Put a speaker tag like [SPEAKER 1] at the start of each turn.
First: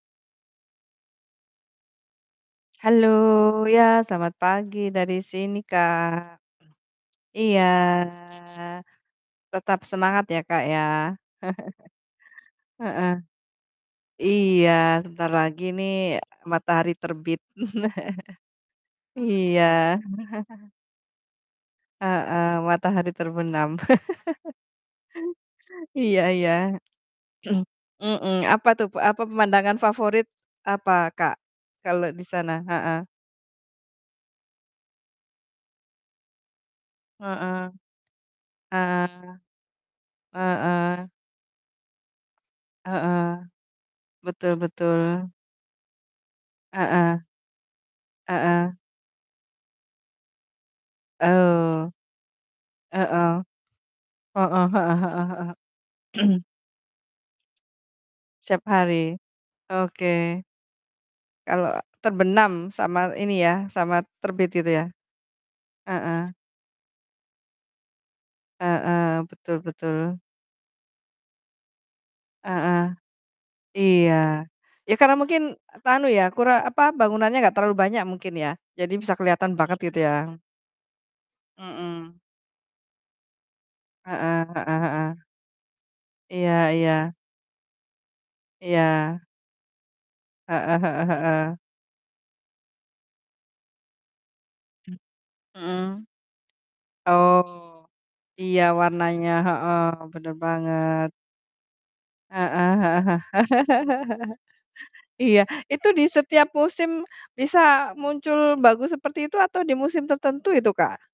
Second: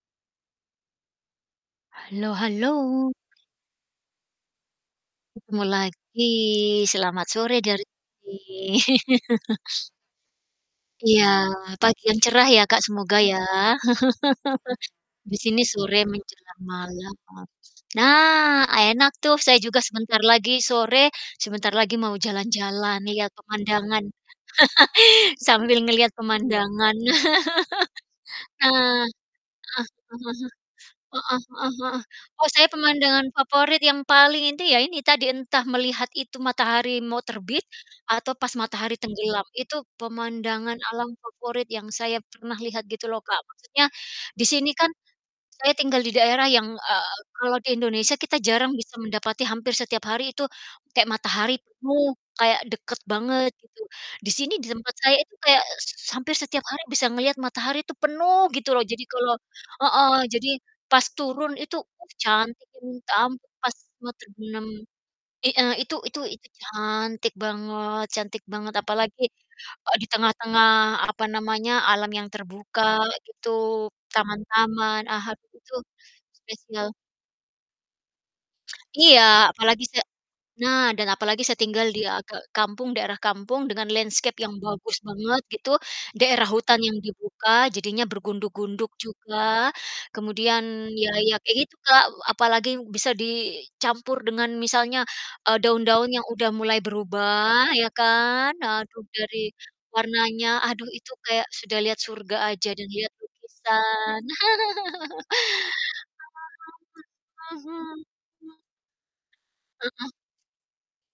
[SPEAKER 1] Halo halo.
[SPEAKER 2] Halo, ya selamat pagi dari sini,
[SPEAKER 1] Ketemu lagi,
[SPEAKER 2] Kak.
[SPEAKER 1] selamat sore
[SPEAKER 2] Iya.
[SPEAKER 1] dari sini.
[SPEAKER 2] Tetap semangat ya, Kak, ya.
[SPEAKER 1] Iya, pagi yang cerah ya, Kak,
[SPEAKER 2] Heeh.
[SPEAKER 1] semoga ya.
[SPEAKER 2] Iya sebentar
[SPEAKER 1] Di sini
[SPEAKER 2] lagi nih
[SPEAKER 1] sore menjelang
[SPEAKER 2] matahari
[SPEAKER 1] malam.
[SPEAKER 2] terbit.
[SPEAKER 1] Nah, enak tuh saya
[SPEAKER 2] Iya.
[SPEAKER 1] juga sebentar lagi sore, sebentar lagi mau
[SPEAKER 2] Heeh,
[SPEAKER 1] jalan-jalan
[SPEAKER 2] matahari
[SPEAKER 1] lihat
[SPEAKER 2] terbenam.
[SPEAKER 1] pemandangan. Sambil ngelihat
[SPEAKER 2] Iya iya.
[SPEAKER 1] pemandangan.
[SPEAKER 2] Mmm, apa tuh pe
[SPEAKER 1] Heeh,
[SPEAKER 2] apa pemandangan
[SPEAKER 1] heeh,
[SPEAKER 2] favorit apa, Kak,
[SPEAKER 1] heeh heeh heeh.
[SPEAKER 2] kalau di
[SPEAKER 1] Oh
[SPEAKER 2] sana?
[SPEAKER 1] saya
[SPEAKER 2] Heeh.
[SPEAKER 1] pemandangan favorit yang paling inti ya ini tadi entah melihat itu matahari mau terbit,
[SPEAKER 2] Heeh.
[SPEAKER 1] atau pas matahari
[SPEAKER 2] Ah,
[SPEAKER 1] tenggelam. Itu pemandangan
[SPEAKER 2] heeh.
[SPEAKER 1] alam favorit yang saya pernah lihat gitu loh, Kak.
[SPEAKER 2] Heeh.
[SPEAKER 1] Maksudnya di
[SPEAKER 2] Betul
[SPEAKER 1] sini kan
[SPEAKER 2] betul.
[SPEAKER 1] saya tinggal di daerah yang, eee,
[SPEAKER 2] Heeh.
[SPEAKER 1] kalau di Indonesia kita jarang
[SPEAKER 2] Heeh.
[SPEAKER 1] bisa mendapati hampir setiap hari itu, kayak matahari
[SPEAKER 2] Oh.
[SPEAKER 1] penuh, kayak deket
[SPEAKER 2] Heeh.
[SPEAKER 1] banget gitu. Di sini di
[SPEAKER 2] Heeh
[SPEAKER 1] tempat
[SPEAKER 2] heeh
[SPEAKER 1] saya itu
[SPEAKER 2] heeh
[SPEAKER 1] kayak s s hampir
[SPEAKER 2] heeh.
[SPEAKER 1] setiap hari bisa ngelihat matahari itu penuh
[SPEAKER 2] Setiap
[SPEAKER 1] gitu loh. Jadi
[SPEAKER 2] hari.
[SPEAKER 1] kalau heeh,
[SPEAKER 2] Oke.
[SPEAKER 1] jadi pas turun
[SPEAKER 2] Kalau
[SPEAKER 1] itu, uh
[SPEAKER 2] terbenam,
[SPEAKER 1] cantiknya minta
[SPEAKER 2] sama ini
[SPEAKER 1] ampun
[SPEAKER 2] ya,
[SPEAKER 1] pas
[SPEAKER 2] sama
[SPEAKER 1] mau
[SPEAKER 2] terbit
[SPEAKER 1] terbenam.
[SPEAKER 2] gitu ya?
[SPEAKER 1] I eee, itu itu
[SPEAKER 2] Heeh.
[SPEAKER 1] itu cantik banget cantik banget, apalagi,
[SPEAKER 2] Heeh, betul
[SPEAKER 1] eee, di
[SPEAKER 2] betul.
[SPEAKER 1] tengah-tengah, apa namanya, alam yang
[SPEAKER 2] Heeh.
[SPEAKER 1] terbuka gitu,
[SPEAKER 2] Iya. Ya
[SPEAKER 1] taman-taman,
[SPEAKER 2] karena
[SPEAKER 1] ah, ad
[SPEAKER 2] mungkin
[SPEAKER 1] itu
[SPEAKER 2] e anu ya kura apa
[SPEAKER 1] spesial.
[SPEAKER 2] bangunannya nggak terlalu banyak mungkin ya, jadi bisa
[SPEAKER 1] Iya,
[SPEAKER 2] kelihatan banget
[SPEAKER 1] apalagi
[SPEAKER 2] gitu
[SPEAKER 1] saya
[SPEAKER 2] ya.
[SPEAKER 1] nah dan apalagi saya tinggal di a
[SPEAKER 2] Mhm.
[SPEAKER 1] ke kampung, daerah kampung, dengan landscape
[SPEAKER 2] Heeh,
[SPEAKER 1] yang
[SPEAKER 2] heeh
[SPEAKER 1] bagus
[SPEAKER 2] heeh.
[SPEAKER 1] banget gitu. Daerah
[SPEAKER 2] Iya
[SPEAKER 1] hutan yang
[SPEAKER 2] iya.
[SPEAKER 1] dibuka, jadinya bergunduk-gunduk
[SPEAKER 2] Iya.
[SPEAKER 1] juga. Kemudian
[SPEAKER 2] Heeh heeh
[SPEAKER 1] ya ya
[SPEAKER 2] heeh.
[SPEAKER 1] kayak gitu, Kak, e apalagi bisa dicampur dengan misalnya, eee,
[SPEAKER 2] Mhm.
[SPEAKER 1] daun-daun yang udah mulai berubah
[SPEAKER 2] Oh,
[SPEAKER 1] ya kan.
[SPEAKER 2] iya
[SPEAKER 1] Aduh,
[SPEAKER 2] warnanya,
[SPEAKER 1] dari
[SPEAKER 2] heeh, bener
[SPEAKER 1] warnanya, aduh
[SPEAKER 2] banget.
[SPEAKER 1] itu kayak sudah lihat surga
[SPEAKER 2] Heeh
[SPEAKER 1] aja dan
[SPEAKER 2] heeh,
[SPEAKER 1] lihat
[SPEAKER 2] heeh,
[SPEAKER 1] lukisan.
[SPEAKER 2] iya, itu di setiap musim
[SPEAKER 1] [unintelligible]
[SPEAKER 2] bisa
[SPEAKER 1] Mhm,
[SPEAKER 2] muncul bagus seperti itu atau di
[SPEAKER 1] m
[SPEAKER 2] musim
[SPEAKER 1] mhm.
[SPEAKER 2] tertentu itu, Kak?